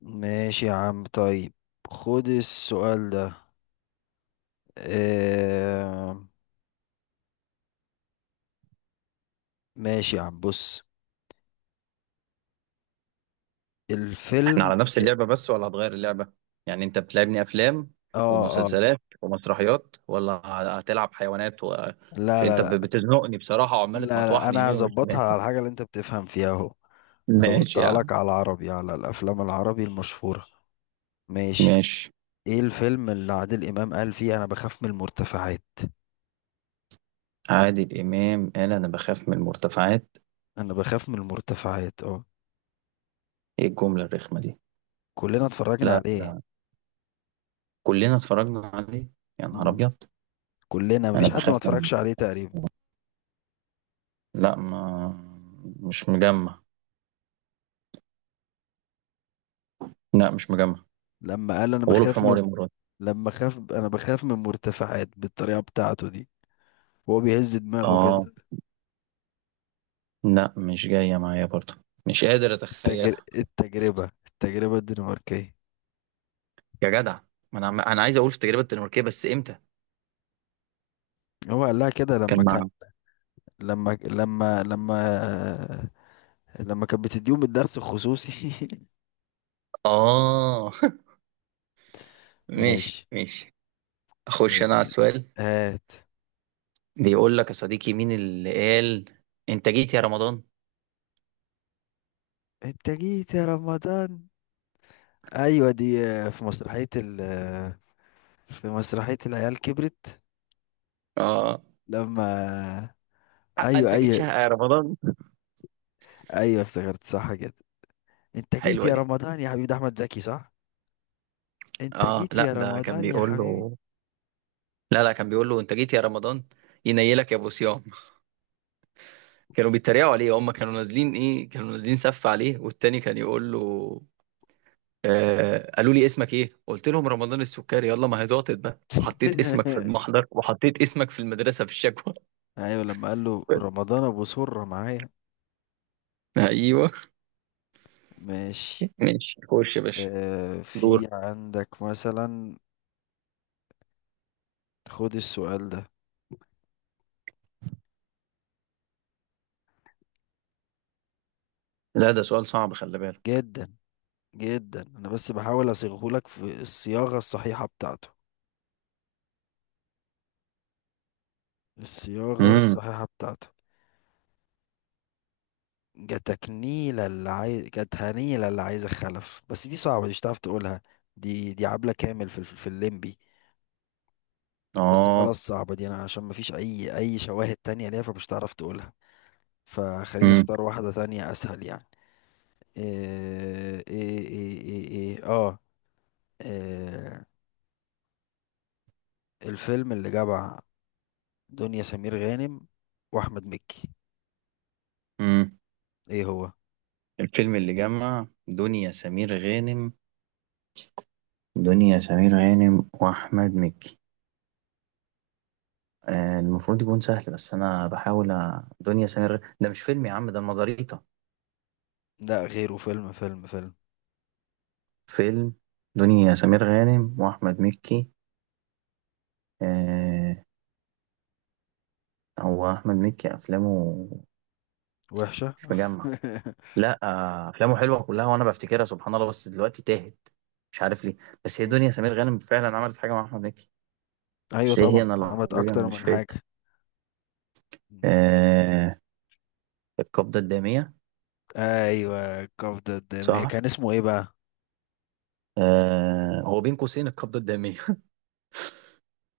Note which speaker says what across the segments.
Speaker 1: ماشي يا عم، طيب. خد السؤال ده. آه... ماشي يا عم، بص.
Speaker 2: احنا
Speaker 1: الفيلم.
Speaker 2: على نفس اللعبة بس ولا هتغير اللعبة؟ يعني انت بتلعبني افلام
Speaker 1: اه اه.
Speaker 2: ومسلسلات ومسرحيات ولا هتلعب حيوانات.
Speaker 1: لا
Speaker 2: عشان
Speaker 1: لا
Speaker 2: انت
Speaker 1: لا.
Speaker 2: بتزنقني بصراحة وعمال
Speaker 1: لا لا،
Speaker 2: تمطوحني
Speaker 1: انا
Speaker 2: يمين وشمال.
Speaker 1: هظبطها على الحاجة اللي انت بتفهم فيها اهو.
Speaker 2: ماشي يا
Speaker 1: ظبطتها
Speaker 2: عم.
Speaker 1: لك على العربي، على الافلام العربي المشهورة. ماشي.
Speaker 2: ماشي.
Speaker 1: ايه الفيلم اللي عادل امام قال فيه انا بخاف من المرتفعات؟
Speaker 2: عادل امام قال انا بخاف من المرتفعات.
Speaker 1: انا بخاف من المرتفعات، اه.
Speaker 2: ايه الجملة الرخمة دي؟
Speaker 1: كلنا اتفرجنا
Speaker 2: لا
Speaker 1: عليه.
Speaker 2: لا. كلنا اتفرجنا عليه. يا نهار
Speaker 1: مم.
Speaker 2: ابيض.
Speaker 1: كلنا،
Speaker 2: انا
Speaker 1: مفيش حد ما
Speaker 2: بخاف من.
Speaker 1: اتفرجش عليه تقريبا.
Speaker 2: لا ما. مش مجمع. لا مش مجمع.
Speaker 1: لما قال انا
Speaker 2: غلب
Speaker 1: بخاف من،
Speaker 2: حماري مراد.
Speaker 1: لما خاف انا بخاف من مرتفعات بالطريقه بتاعته دي وهو بيهز دماغه
Speaker 2: اه،
Speaker 1: كده.
Speaker 2: لا مش جاية معايا برضه. مش قادر اتخيلها.
Speaker 1: التجربه الدنماركيه.
Speaker 2: يا جدع، ما انا انا عايز اقول في التجربه الدنماركيه بس امتى.
Speaker 1: هو قال لها كده لما
Speaker 2: كان
Speaker 1: كان،
Speaker 2: مع.
Speaker 1: لما لما كانت بتديهم الدرس الخصوصي.
Speaker 2: اه. ماشي
Speaker 1: ماشي.
Speaker 2: ماشي. اخش انا على السؤال.
Speaker 1: هات.
Speaker 2: بيقول لك يا صديقي، مين اللي قال انت جيت يا رمضان.
Speaker 1: انت جيت يا رمضان. ايوه دي في مسرحيه ال آه، في مسرحيه العيال كبرت.
Speaker 2: اه.
Speaker 1: لما،
Speaker 2: حق
Speaker 1: ايوه
Speaker 2: انت جيت
Speaker 1: ايوه،
Speaker 2: شهق يا رمضان.
Speaker 1: ايوه افتكرت صح كده. انت جيت
Speaker 2: حلوه
Speaker 1: يا
Speaker 2: دي.
Speaker 1: رمضان يا حبيب احمد زكي، صح. انت
Speaker 2: اه
Speaker 1: جيت
Speaker 2: لا،
Speaker 1: يا
Speaker 2: ده كان
Speaker 1: رمضان يا
Speaker 2: بيقول
Speaker 1: حبيبي.
Speaker 2: له. لا لا، كان بيقول له انت جيت يا رمضان. ينيلك يا ابو صيام. كانوا بيتريقوا عليه، هم كانوا نازلين ايه، كانوا نازلين سف عليه والتاني كان يقول له: آه قالوا لي اسمك ايه، قلت لهم رمضان السكري، يلا ما هي زاطت بقى، حطيت اسمك في المحضر وحطيت اسمك في المدرسة في الشكوى.
Speaker 1: ايوه، لما قال له رمضان ابو سرة معايا.
Speaker 2: ايوه.
Speaker 1: ماشي.
Speaker 2: ماشي، خش يا باشا.
Speaker 1: آه،
Speaker 2: دور.
Speaker 1: في عندك مثلا؟ خد السؤال ده.
Speaker 2: لا ده سؤال صعب، خلي بالك.
Speaker 1: جدا جدا، انا بس بحاول اصيغه لك في الصياغة الصحيحة بتاعته، الصياغة
Speaker 2: امم.
Speaker 1: الصحيحة بتاعته. جاتك نيلة اللي عايز، جاتها نيلة اللي عايزة خلف، بس دي صعبة، دي مش هتعرف تقولها. دي عبلة كامل في في الليمبي. بس
Speaker 2: اه.
Speaker 1: خلاص، صعبة دي، انا عشان مفيش اي شواهد تانية ليها فمش هتعرف تقولها. فخليني
Speaker 2: امم.
Speaker 1: اختار واحدة تانية اسهل يعني. آه، ايه ايه ايه ايه, إيه اه إيه الفيلم اللي جمع دنيا سمير غانم واحمد مكي؟
Speaker 2: امم.
Speaker 1: ايه هو؟
Speaker 2: الفيلم اللي جمع دنيا سمير غانم. دنيا سمير غانم واحمد مكي. المفروض يكون سهل بس انا بحاول. ده مش فيلم يا عم، ده المزاريطة.
Speaker 1: لا غيره، فيلم.
Speaker 2: فيلم. دنيا سمير غانم واحمد مكي. آه. هو احمد مكي افلامه
Speaker 1: وحشة.
Speaker 2: مش مجمع. لا. افلامه حلوه كلها وانا بفتكرها سبحان الله بس دلوقتي تاهت. مش عارف ليه. بس هي
Speaker 1: مم.
Speaker 2: دنيا سمير غانم فعلا عملت حاجه مع احمد مكي.
Speaker 1: ايوه
Speaker 2: بس ايه هي،
Speaker 1: طبعا،
Speaker 2: انا
Speaker 1: عملت
Speaker 2: لحظيا
Speaker 1: اكتر
Speaker 2: مش
Speaker 1: من
Speaker 2: فاكر.
Speaker 1: حاجة. مم.
Speaker 2: آه. القبضه الداميه.
Speaker 1: ايوه، القبضة الدامية،
Speaker 2: صح.
Speaker 1: كان اسمه ايه بقى؟
Speaker 2: هو بين قوسين القبضه الداميه.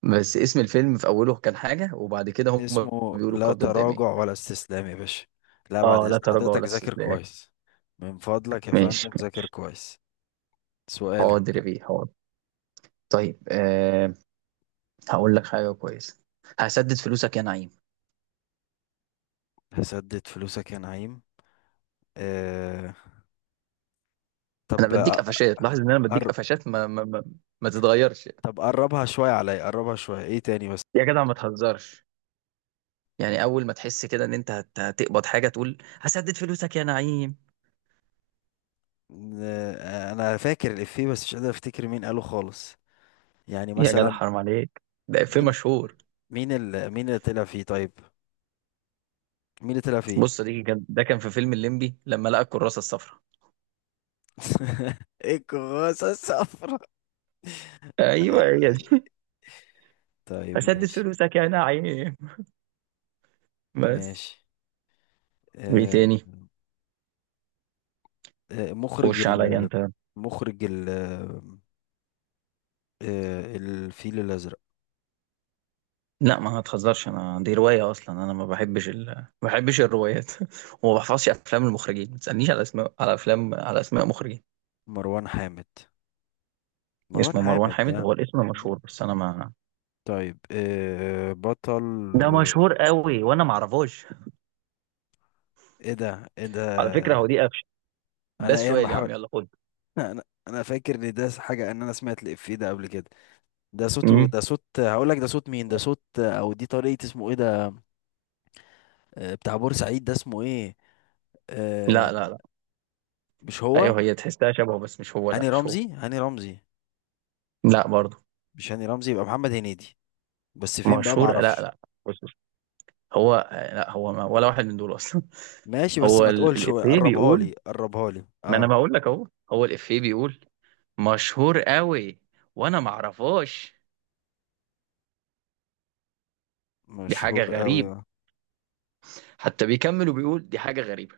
Speaker 2: بس اسم الفيلم في اوله كان حاجه وبعد كده هم
Speaker 1: اسمه
Speaker 2: بيقولوا
Speaker 1: لا
Speaker 2: القبضه الداميه.
Speaker 1: تراجع ولا استسلام يا باشا. لا بعد
Speaker 2: اه، لا
Speaker 1: اذن
Speaker 2: تراجع
Speaker 1: حضرتك،
Speaker 2: ولا
Speaker 1: ذاكر
Speaker 2: استسلام.
Speaker 1: كويس. من فضلك يا
Speaker 2: ماشي.
Speaker 1: فندم، ذاكر كويس. سؤالك.
Speaker 2: حاضر يا بيه حاضر. طيب. هقول لك حاجه كويسه. هسدد فلوسك يا نعيم.
Speaker 1: هسدد فلوسك يا نعيم. آه...
Speaker 2: انا بديك
Speaker 1: طب.
Speaker 2: قفشات، لاحظ ان انا بديك
Speaker 1: أقر...
Speaker 2: قفشات. ما تتغيرش.
Speaker 1: طب قربها شوية عليا، قربها شوية، ايه تاني بس.
Speaker 2: يا جدع ما تهزرش. يعني اول ما تحس كده ان انت هتقبض حاجه تقول هسدد فلوسك يا نعيم.
Speaker 1: انا فاكر الإفيه بس مش قادر افتكر مين قاله خالص. يعني
Speaker 2: يا جدع
Speaker 1: مثلا،
Speaker 2: حرام عليك. ده في
Speaker 1: مين،
Speaker 2: مشهور.
Speaker 1: مين اللي طلع فيه طيب؟ مين اللي طلع فيه؟
Speaker 2: بص، دي كان ده كان في فيلم الليمبي لما لقى الكراسه الصفراء.
Speaker 1: ايه الكراسة الصفرا؟
Speaker 2: ايوه
Speaker 1: ايوه
Speaker 2: هي
Speaker 1: ايوه،
Speaker 2: دي.
Speaker 1: طيب
Speaker 2: هسدد
Speaker 1: ماشي.
Speaker 2: فلوسك يا نعيم. بس.
Speaker 1: ماشي.
Speaker 2: وايه
Speaker 1: آه...
Speaker 2: تاني.
Speaker 1: مخرج
Speaker 2: خش عليا انت.
Speaker 1: مخرج الفيل الأزرق.
Speaker 2: لا ما هتهزرش. انا دي روايه اصلا، انا ما بحبش. ما بحبش الروايات. وما بحفظش افلام المخرجين، ما تسالنيش على اسماء، على افلام، على اسماء مخرجين.
Speaker 1: مروان حامد، مروان
Speaker 2: اسمه مروان
Speaker 1: حامد ده.
Speaker 2: حامد، هو الاسم مشهور بس انا ما.
Speaker 1: طيب، إيه بطل؟
Speaker 2: ده مشهور قوي وانا ما اعرفوش.
Speaker 1: ايه ده؟ ايه
Speaker 2: على فكره هو
Speaker 1: ده؟
Speaker 2: دي قفشه. ده
Speaker 1: انا
Speaker 2: السؤال يا
Speaker 1: بحاول.
Speaker 2: عم، يلا خد.
Speaker 1: انا فاكر ان ده حاجه، ان انا سمعت الافيه ده قبل كده. ده صوته،
Speaker 2: امم.
Speaker 1: ده صوت، هقول لك ده صوت مين، ده صوت او دي طريقه اسمه ايه ده. آه، بتاع بورسعيد ده اسمه ايه؟
Speaker 2: لا
Speaker 1: آه،
Speaker 2: لا لا.
Speaker 1: مش هو.
Speaker 2: ايوه هي تحسها شبهه بس مش هو. لا
Speaker 1: هاني
Speaker 2: مش هو.
Speaker 1: رمزي، هاني رمزي.
Speaker 2: لا برضه.
Speaker 1: مش هاني رمزي، يبقى محمد هنيدي. بس فين بقى، ما
Speaker 2: مشهور، لا
Speaker 1: اعرفش.
Speaker 2: لا. بص بص. هو لا هو، ما ولا واحد من دول اصلا.
Speaker 1: ماشي، بس
Speaker 2: هو
Speaker 1: ما تقولش
Speaker 2: الافيه
Speaker 1: قربها
Speaker 2: بيقول.
Speaker 1: لي، قربها لي،
Speaker 2: ما انا
Speaker 1: اه.
Speaker 2: بقول لك اهو. هو الافيه بيقول مشهور قوي وانا ما اعرفهاش. دي حاجه
Speaker 1: مشهور قوي.
Speaker 2: غريب. حتى بيكمل وبيقول دي حاجه غريبه.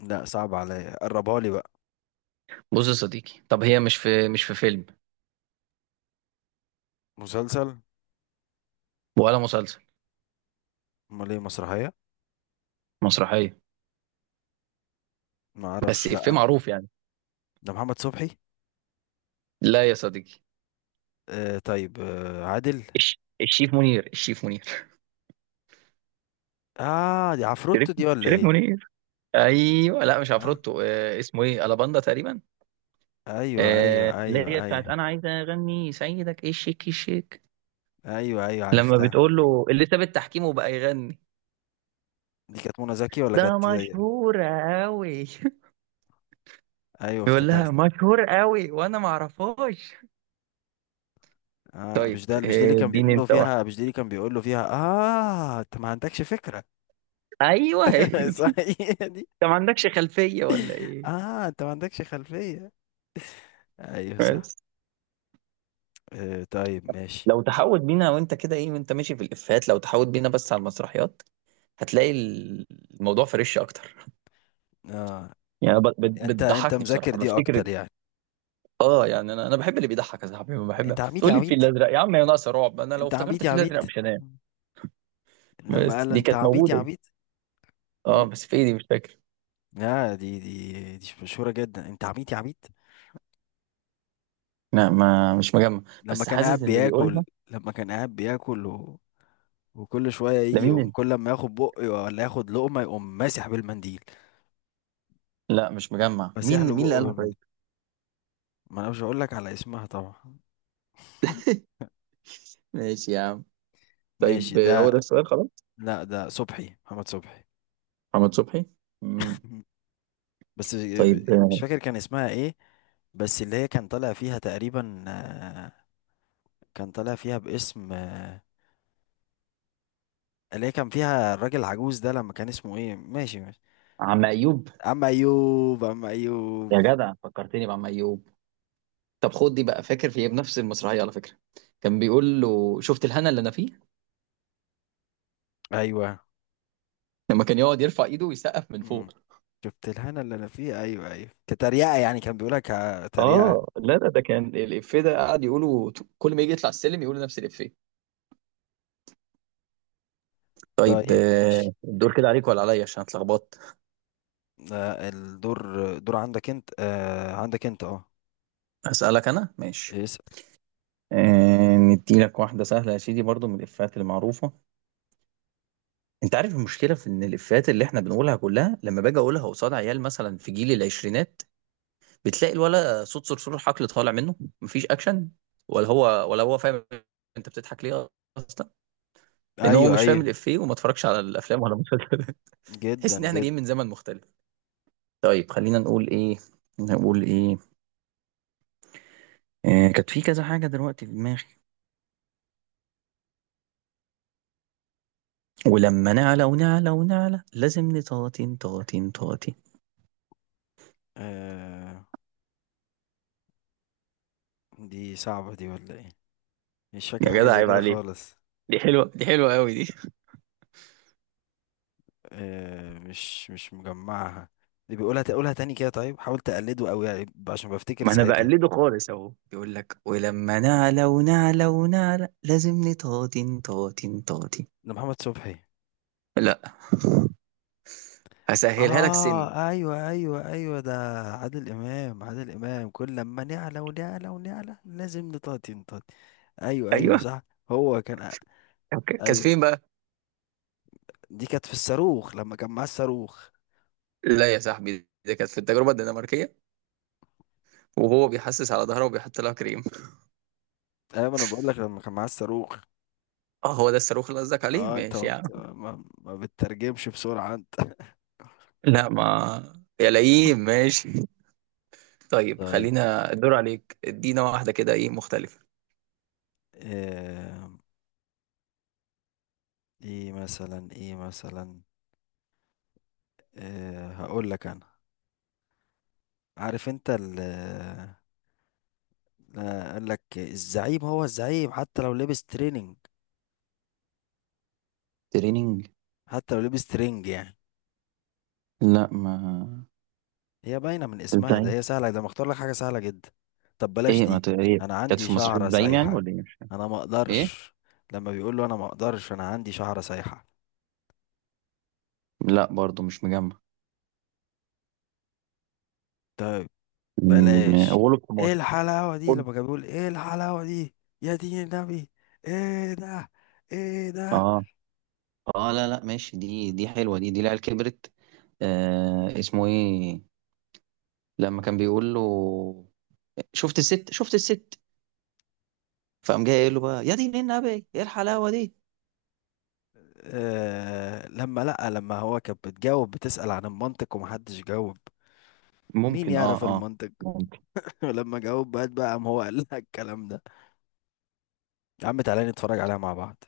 Speaker 1: لا، صعب عليا، قربها لي بقى.
Speaker 2: بص يا صديقي، طب هي مش في، مش في فيلم
Speaker 1: مسلسل.
Speaker 2: ولا مسلسل.
Speaker 1: امال ايه، مسرحيه؟
Speaker 2: مسرحيه.
Speaker 1: ما
Speaker 2: بس
Speaker 1: اعرفش،
Speaker 2: إفيه
Speaker 1: لا.
Speaker 2: معروف يعني.
Speaker 1: ده محمد صبحي.
Speaker 2: لا يا صديقي.
Speaker 1: آه طيب، آه عادل.
Speaker 2: الشيف منير. الشيف منير.
Speaker 1: اه، دي عفروتو
Speaker 2: شريف.
Speaker 1: دي ولا
Speaker 2: شريف
Speaker 1: ايه؟
Speaker 2: منير. ايوه، لا مش
Speaker 1: آه،
Speaker 2: عفروتو. آه اسمه ايه، الاباندا تقريبا.
Speaker 1: ايوه ايوه
Speaker 2: اللي هي
Speaker 1: ايوه
Speaker 2: بتاعت
Speaker 1: ايوه،
Speaker 2: انا عايزه اغني سيدك، ايه الشيك الشيك.
Speaker 1: ايوه ايوه
Speaker 2: لما
Speaker 1: عرفتها.
Speaker 2: بتقول له اللي ساب التحكيم وبقى يغني.
Speaker 1: دي كانت منى زكي ولا
Speaker 2: ده
Speaker 1: كانت دي؟
Speaker 2: مشهور قوي.
Speaker 1: ايوه
Speaker 2: يقول لها
Speaker 1: افتكرت.
Speaker 2: مشهور قوي وانا ما اعرفهاش.
Speaker 1: اه،
Speaker 2: طيب
Speaker 1: مش ده مش ده اللي
Speaker 2: آه،
Speaker 1: كان بيقول
Speaker 2: اديني
Speaker 1: له
Speaker 2: انت
Speaker 1: فيها،
Speaker 2: واحده.
Speaker 1: مش ده اللي كان بيقول له فيها، اه انت ما عندكش فكرة.
Speaker 2: ايوه هي دي.
Speaker 1: صحيح دي.
Speaker 2: انت ما عندكش خلفيه ولا ايه.
Speaker 1: اه انت ما عندكش خلفية. ايوه صح.
Speaker 2: بس.
Speaker 1: آه طيب ماشي.
Speaker 2: لو تحاول بينا وانت كده ايه، وانت ماشي في الافيهات، لو تحاول بينا بس على المسرحيات. هتلاقي الموضوع فريش اكتر.
Speaker 1: اه،
Speaker 2: يعني
Speaker 1: انت انت
Speaker 2: بتضحكني
Speaker 1: مذاكر
Speaker 2: بصراحه
Speaker 1: دي
Speaker 2: بفتكر.
Speaker 1: اكتر يعني.
Speaker 2: اه. يعني انا بحب اللي بيضحك يا صاحبي. ما بحب
Speaker 1: انت عميد يا
Speaker 2: تقول لي
Speaker 1: عميد،
Speaker 2: الفيل الازرق يا عم، يا ناقصه رعب، انا لو
Speaker 1: انت
Speaker 2: افتكرت
Speaker 1: عميد يا
Speaker 2: الفيل
Speaker 1: عميد.
Speaker 2: الازرق مش هنام.
Speaker 1: لما
Speaker 2: بس
Speaker 1: قال له
Speaker 2: دي
Speaker 1: انت
Speaker 2: كانت
Speaker 1: عبيط يا
Speaker 2: موجوده دي.
Speaker 1: عبيط.
Speaker 2: اه
Speaker 1: مم.
Speaker 2: بس في ايه دي مش فاكر.
Speaker 1: لا، دي مشهورة جدا، انت عبيط يا عبيط.
Speaker 2: لا ما، مش مجمع.
Speaker 1: لما
Speaker 2: بس
Speaker 1: كان
Speaker 2: حاسس
Speaker 1: قاعد
Speaker 2: ان اللي
Speaker 1: بياكل.
Speaker 2: يقولها.
Speaker 1: لما كان قاعد بياكل وكل شوية يجي يقوم،
Speaker 2: لمين.
Speaker 1: كل ما ياخد بق ولا ياخد لقمة يقوم ماسح بالمنديل،
Speaker 2: لا مش مجمع.
Speaker 1: ماسح
Speaker 2: مين
Speaker 1: له
Speaker 2: مين اللي
Speaker 1: بقه
Speaker 2: قالها
Speaker 1: بالمنديل.
Speaker 2: طيب.
Speaker 1: ما انا مش هقول لك على اسمها طبعا.
Speaker 2: ماشي يا عم. طيب
Speaker 1: ماشي
Speaker 2: آه، هو
Speaker 1: ده.
Speaker 2: ده السؤال خلاص.
Speaker 1: لا ده صبحي، محمد صبحي.
Speaker 2: محمد صبحي. مم.
Speaker 1: مم. بس
Speaker 2: طيب
Speaker 1: مش
Speaker 2: آه،
Speaker 1: فاكر كان اسمها ايه، بس اللي هي كان طالع فيها تقريبا، كان طالع فيها باسم، اللي هي كان فيها الراجل العجوز ده، لما كان اسمه ايه، ماشي ماشي.
Speaker 2: عم ايوب.
Speaker 1: اما ايوب، اما ايوب.
Speaker 2: يا جدع، فكرتني بعم ايوب. طب خد دي بقى. فاكر في ايه بنفس المسرحيه على فكره. كان بيقول له شفت الهنا اللي انا فيه.
Speaker 1: ايوه.
Speaker 2: لما كان يقعد يرفع ايده ويسقف من
Speaker 1: امم.
Speaker 2: فوق.
Speaker 1: شفت الهنا اللي انا فيه، ايوه ايوه، كتريقه يعني كان بيقولها، كتريقه.
Speaker 2: اه لا لا، ده كان الافيه ده قعد يقوله. كل ما يجي يطلع السلم يقول نفس الافيه. طيب
Speaker 1: طيب
Speaker 2: آه،
Speaker 1: ماشي.
Speaker 2: الدور كده عليك ولا عليا عشان اتلخبطت.
Speaker 1: آه الدور، دور عندك انت، آه عندك انت اه.
Speaker 2: هسألك انا، ماشي.
Speaker 1: اسال.
Speaker 2: آه، ندي لك واحده سهله يا سيدي برضو من الافيهات المعروفه. انت عارف المشكله في ان الافيهات اللي احنا بنقولها كلها، لما باجي اقولها قصاد عيال مثلا في جيل العشرينات، بتلاقي الولا صوت صرصور الحقل طالع منه. مفيش اكشن. ولا هو ولا هو فاهم. انت بتضحك ليه اصلا. لان هو
Speaker 1: ايوه
Speaker 2: مش فاهم
Speaker 1: ايوه.
Speaker 2: الافيه وما اتفرجش على الافلام ولا المسلسلات.
Speaker 1: جدا
Speaker 2: تحس ان احنا
Speaker 1: جدا.
Speaker 2: جايين من زمن مختلف. طيب خلينا نقول ايه. نقول ايه. كانت في كذا حاجه دلوقتي في دماغي. ولما نعلى ونعلى ونعلى لازم نطاطين طاطين طاطين.
Speaker 1: آه، دي صعبه دي ولا ايه؟ مش فاكر
Speaker 2: يا
Speaker 1: حاجه
Speaker 2: جدع
Speaker 1: زي
Speaker 2: عيب
Speaker 1: كده
Speaker 2: عليك.
Speaker 1: خالص.
Speaker 2: دي حلوه، دي حلوه قوي دي.
Speaker 1: آه، مش مش مجمعها. اللي بيقولها تقولها تاني كده طيب، حاول تقلده قوي يعني عشان بفتكر
Speaker 2: ما انا
Speaker 1: ساعتها.
Speaker 2: بقلده خالص اهو، يقول لك ولما نعلى ونعلى ونعلى لازم نطاطن طاطن طاطن.
Speaker 1: ده محمد صبحي.
Speaker 2: لا. هسهلها لك، سن.
Speaker 1: اه ايوه ايوه ايوه ده. عادل امام، عادل امام، كل لما نعلى ونعلى ونعلى لازم نطاطي. ايوه ايوه
Speaker 2: ايوه.
Speaker 1: صح. هو كان،
Speaker 2: أوكي. كانت
Speaker 1: ايوه.
Speaker 2: فين بقى.
Speaker 1: دي كانت في الصاروخ لما كان معاه الصاروخ.
Speaker 2: لا يا صاحبي، دي كانت في التجربه الدنماركيه، وهو بيحسس على ظهره وبيحط لها كريم.
Speaker 1: ايوه انا بقول لك لما كان معاه الصاروخ.
Speaker 2: اه هو ده الصاروخ اللي قصدك عليه.
Speaker 1: اه انت ما,
Speaker 2: ماشي يا
Speaker 1: بت...
Speaker 2: عم.
Speaker 1: ما... ما بتترجمش بسرعه انت.
Speaker 2: لا ما، يا لئيم. ماشي. طيب
Speaker 1: طيب.
Speaker 2: خلينا الدور عليك. ادينا واحده كده ايه مختلفه.
Speaker 1: آه... ايه مثلا، ايه مثلا، هقول لك انا. عارف انت ال، آه، قال لك الزعيم هو الزعيم حتى لو لبس تريننج،
Speaker 2: تريننج.
Speaker 1: حتى لو لبس ترينج يعني.
Speaker 2: لا ما.
Speaker 1: هي باينة من اسمها،
Speaker 2: ازاي.
Speaker 1: ده هي سهلة، ده مختار لك حاجة سهلة جدا. طب بلاش
Speaker 2: ايه ما
Speaker 1: دي.
Speaker 2: ت... ايه
Speaker 1: انا
Speaker 2: كانت
Speaker 1: عندي
Speaker 2: في مسرحية
Speaker 1: شعرة
Speaker 2: زعيم يعني
Speaker 1: سايحة،
Speaker 2: ولا ايه مش فاهم.
Speaker 1: انا ما
Speaker 2: ايه.
Speaker 1: اقدرش. لما بيقول له انا ما اقدرش انا عندي شعرة سايحة.
Speaker 2: لا برضو مش مجمع.
Speaker 1: طيب، بلاش.
Speaker 2: غلب
Speaker 1: ايه
Speaker 2: حماري.
Speaker 1: الحلاوة دي،
Speaker 2: خد.
Speaker 1: لما كان بيقول ايه الحلاوة دي، يا دين النبي. ايه ده؟ ايه ده؟
Speaker 2: اه اه لا لا ماشي. دي حلوه، دي العيال كبرت. اسمه ايه لما كان بيقول له شفت الست شفت الست فقام جاي قايل له بقى يا دين النبي ايه الحلاوه دي.
Speaker 1: آه لما، لأ لما هو كان بتجاوب، بتسأل عن المنطق ومحدش جاوب. مين
Speaker 2: ممكن اه
Speaker 1: يعرف
Speaker 2: اه
Speaker 1: المنطق؟
Speaker 2: ممكن.
Speaker 1: ولما جاوب بقى، قام هو قال لها الكلام ده. يا عم تعالى نتفرج عليها مع بعض.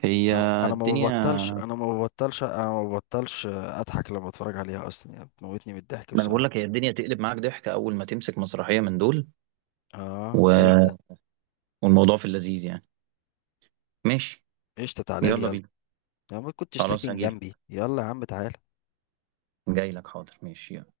Speaker 2: هي
Speaker 1: انا ما
Speaker 2: الدنيا.
Speaker 1: ببطلش، اضحك لما اتفرج عليها اصلا يعني، بتموتني من الضحك
Speaker 2: ما انا بقول
Speaker 1: بسرعه.
Speaker 2: لك، هي الدنيا تقلب معاك ضحك اول ما تمسك مسرحيه من دول
Speaker 1: اه
Speaker 2: و...
Speaker 1: جدا.
Speaker 2: والموضوع في اللذيذ يعني. ماشي.
Speaker 1: قشطه، تعالى لي
Speaker 2: يلا
Speaker 1: يلا.
Speaker 2: بينا.
Speaker 1: انا ما كنتش
Speaker 2: خلاص
Speaker 1: ساكن
Speaker 2: هجيلك.
Speaker 1: جنبي، يلا يا عم تعالى.
Speaker 2: جاي لك. حاضر ماشي يلا.